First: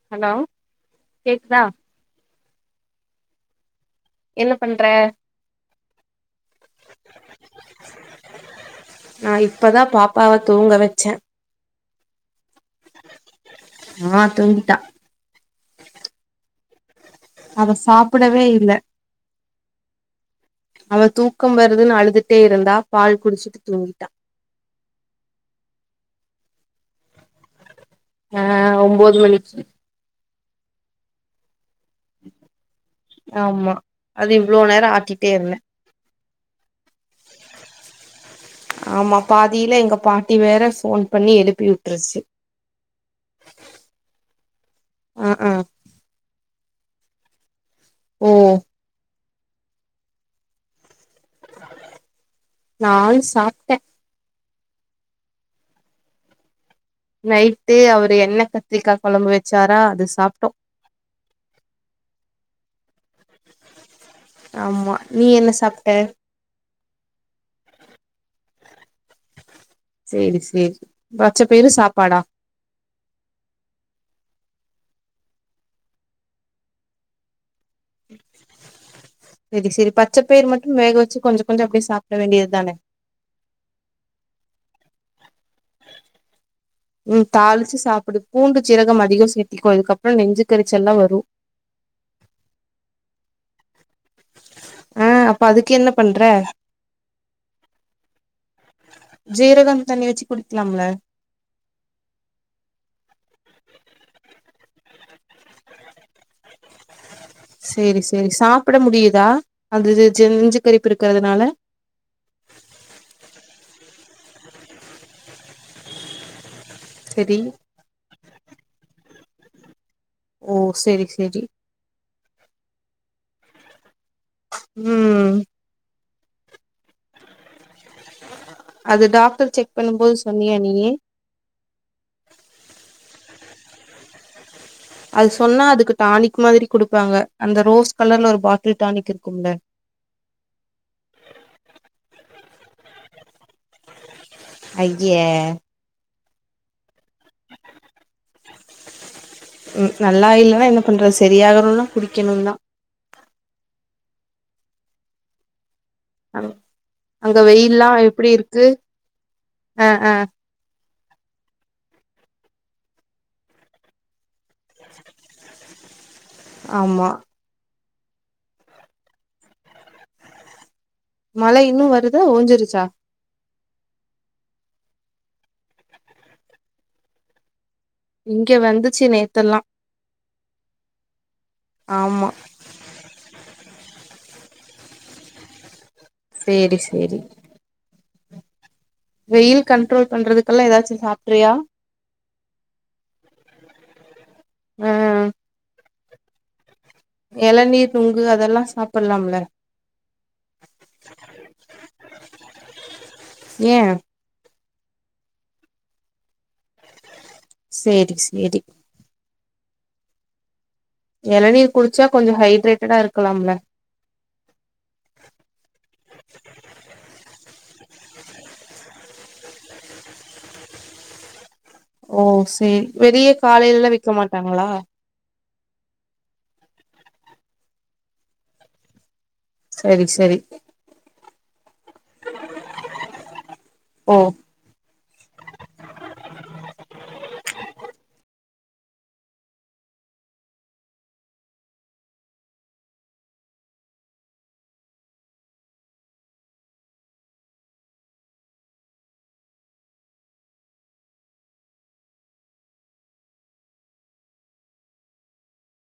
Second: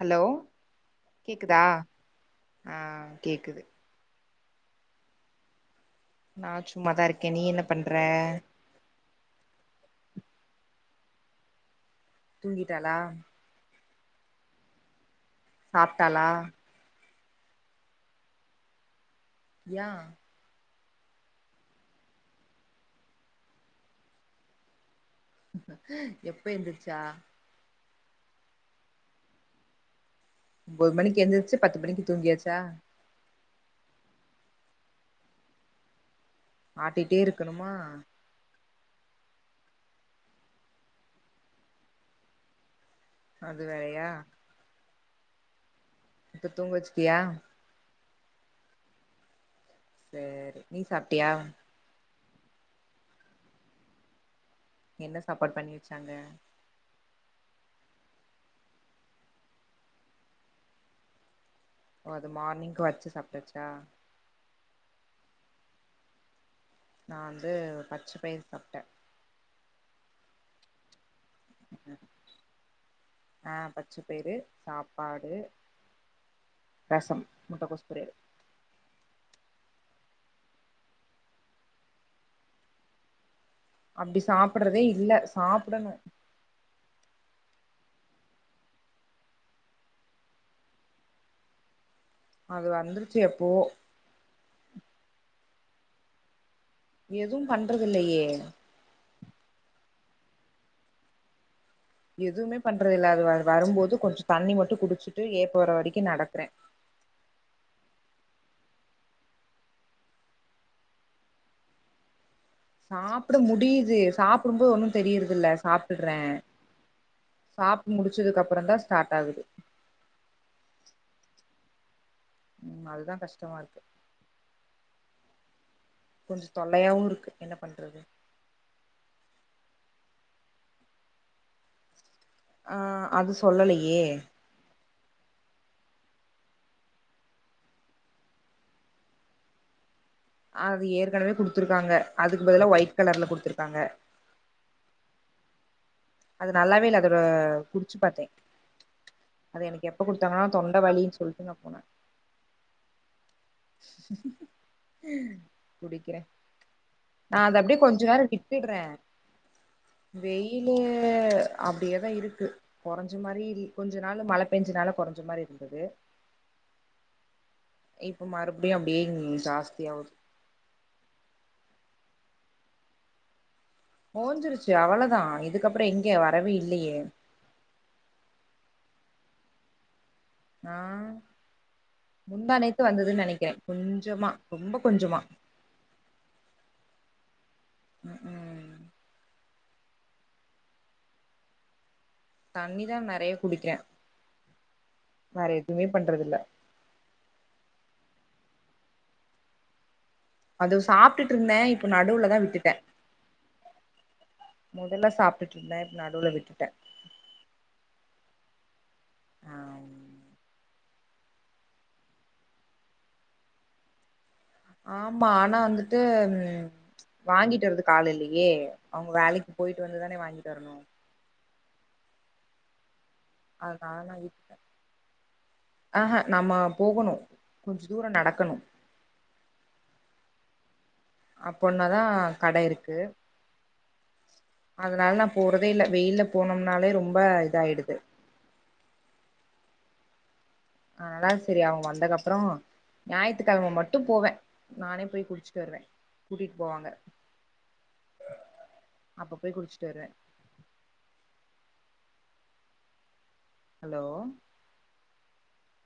hello கேக்குதா ஆ கேக்குது என்ன பண்ற நா சும்மாதா இருக்க நீ என்ன பண்ற நா இப்பதா பாப்பாவ தூங்க வச்சே தூங்கிட்டாலா ஆ துங்கிட்டா சாப்ட்டாளா அவ சாப்படவே இல்ல யா அவ தூக்கம் வருதுன்னு அழுதுட்டே இருந்தா பால் குடிச்சிட்டு தூங்கிட்டா எப்ப ஏந்துருச்சா ஆ ஒம்போது மணிக்கு ஒம்போது மணிக்கு எந்திரிச்சு பத்து மணிக்கு தூங்கியாச்சா ஆமா அது இவ்ளோ நேரோ ஆட்டிட்டே இருந்தே ஆட்டிட்டே இருக்கணுமா ஆமா பாதில எங்க பாட்டி வேற போன் பண்ணி எழுப்பி விட்டுருச்சு அது வேறையா ம் ம் எங்க தூங்க வச்சுட்டியா ம் சேரி நீ சாப்டியா நான் சாப்டே என்ன சாப்பாடு பண்ணி வச்சாங்க நைட்டு அவரு என்ன கத்திரிக்காய் கொழம்பு வச்சாரா அது சாப்டோ ஓ அது மார்னிங்க்கு வச்சு சாப்டாச்சா ஆமா நீ என்ன சாப்ட்ட நான் கவந்து பச்சை பயிர் சாப்பிட்டேன் சேரி கேரி பச்ச பயிறு சாப்பாடா அ பச்சைப்பயிறு சாப்பாடு ரசம் முட்ட கோஸ் பொரியல் செரி செரி பச்சைப்பயர் மட்டு வேக வச்சு கொஞ்ச கொஞ்ச அப்டியே சாப்ட வேண்டியது தானே அப்டி சாப்டறதே இல்ல சாப்டணு [inaudible] உம் தாளிச்சு சாப்பிடு பூண்டு சீரகம் அதிகம் சேர்த்திக்கும் அதுக்கப்புறம் நெஞ்சு கறிச்ச எல்லாம் வரும் அது வந்துருச்சு எப்போவோ ன அப்ப அதுக்கு என்ன பண்ற எதும் பண்றது இல்லையே ஜீரகம் தண்ணி வச்சு குடிக்லாம்ல எதுமே பண்றதல்ல அது வ வரும்போது கொஞ்சம் தண்ணி மட்டும் குடிச்சுட்டு ஏப்ப வர வரைக்கும் நடக்கற சேரி சேரி சாப்பிட முடியுதா அது ஜ நஞ்சு கரிப்பு இருக்கிறதுனால சாப்ட முடியுது சாப்டும்போது ஒன்னு தெரியறது இல்ல சாப்பிடுறே செரி சாப்டு முடிச்சதுக்கு அப்புறம்தா ஸ்டார்ட் ஆகுது ஓ செரி செரி அதுதா கஷ்டமா இருக்கு ம் கொஞ்ச தொல்லையாவு இருக்கு என்ன பண்றது ச [unintelligible] அது டாக்டர் செக் பண்ணும் போது சொன்னியா நீயி ஆஹ் அது சொல்லலையே அது சொன்னா அதுக்கு டானிக் மாதிரி குடுப்பாங்க அந்த ரோஸ் கலர்ல ஒரு பாட்டில் டானிக் இருக்கும்ல அது ஏற்கனவே குடுத்துருக்காங்க அதுக்கு பதில ஒயிட் கலர்ல குடுத்துருக்காங்க ஐய்ய அது நல்லாவே இல்ல அதோட அ குடிச்சு பாத்தே அது எனக்கு ம் எப்ப நல்லா குடுத்தாங்கன்னா இல்லன்னா தொண்ட என்ன வலின்னு பண்றது சொல்ட்டு நா போனே சரியாகணும்னா குடிக்கணுந்தா ம் குடிக்கு றே நா அங்க அத அப்டியே வெயில்லா கொஞ்ச நேர எப்டி இருக்கு விட்டுட்றே அ அ வெய் ஏ அப்டியேதா இருக்கு கொறச்ச மாரி கொஞ்ச நாள் மழை பெஞ்சனால கொறைஞ்ச மாரி இருந்தது ஆமா இப்ப மறுபடியு அப்டியேங் ஜாஸ்தியா ஆகுது மழை இன்னு வருதுதா ஓஞ்சிருச்சா ஓஞ்சிருச்சு அவ்வளதா இதுக்கப்புற எங்க வரவே இல்லையே இங்க வந்துச்சு நேத்தல்லா ஆ ஆமா முந்தானேத்து வந்ததுன்னு நெனைக்கிறே கொஞ்சமா ரொம்ப கொஞ்சமா சேரி சேரி உஹ உம் வெயில் கண்ட்ரோல் பண்றதுக்கெல்லா ஏதாச்சு சாப்ட்றியா தண்ணிதான் நெறைய குடிக்கிறே அ வேற எதுமே பண்றதில்ல எளநீர் நுங்கு அதெல்லா சாப்பிடலாம்ல அது சாப்ட்டுட்டு இருந்தே இப்ப நடுவுலதா விட்டுட்டே ஏ முதல்ல சாப்பிட்டுட்ருந்தே இப்ப நடுவுல விட்டுட்டே செரி செரி ஆம் இளநீர் குடிச்சா கொஞ்ச ஹைட்ரேட்டடா இருக்கலாம்ல ஆமா ஆனா வந்துட்டு ம் வாங்கிட்டு வரது காலைலயே அவங்க வேலைக்கு போயிட்டு வந்து தானே வாங்கிட்டு வரணு ஓ செரி வெளிய காலையிலல்லா அதனால விக்க மாட்டாங்களா ஆஹா நம்ம போகணு கொஞ்ச தூரோ நடக்கணு சரி சரி அப்போன்னதா கடை இருக்கு ஓ அதனால நா போறதே இல்ல வெயில போனோம்னாலே ரொம்ப இதாயிடுது அதனால செரி அவங்க வந்தக்கப்புறோ ஞாயித்துக்கிழம மட்டு போவே நானே போய் குடிச்சிட்டு வருவே கூட்டிட்டு போவாங்க ம் [inaudible] அப்ப போய் குடிச்சுட்டு வர்வே ஹலோ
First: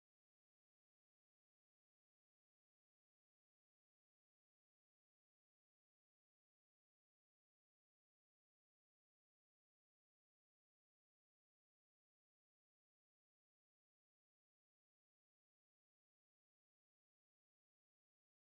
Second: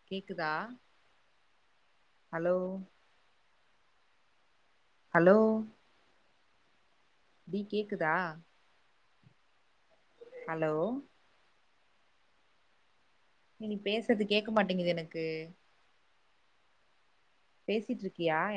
கேக்குதா ஹலோ ஹலோ டி கேக்குதா ஹலோ நீங்க பேசுறது கேக்க மாட்டேங்குது எனக்கு பேசிட்ருக்கியா என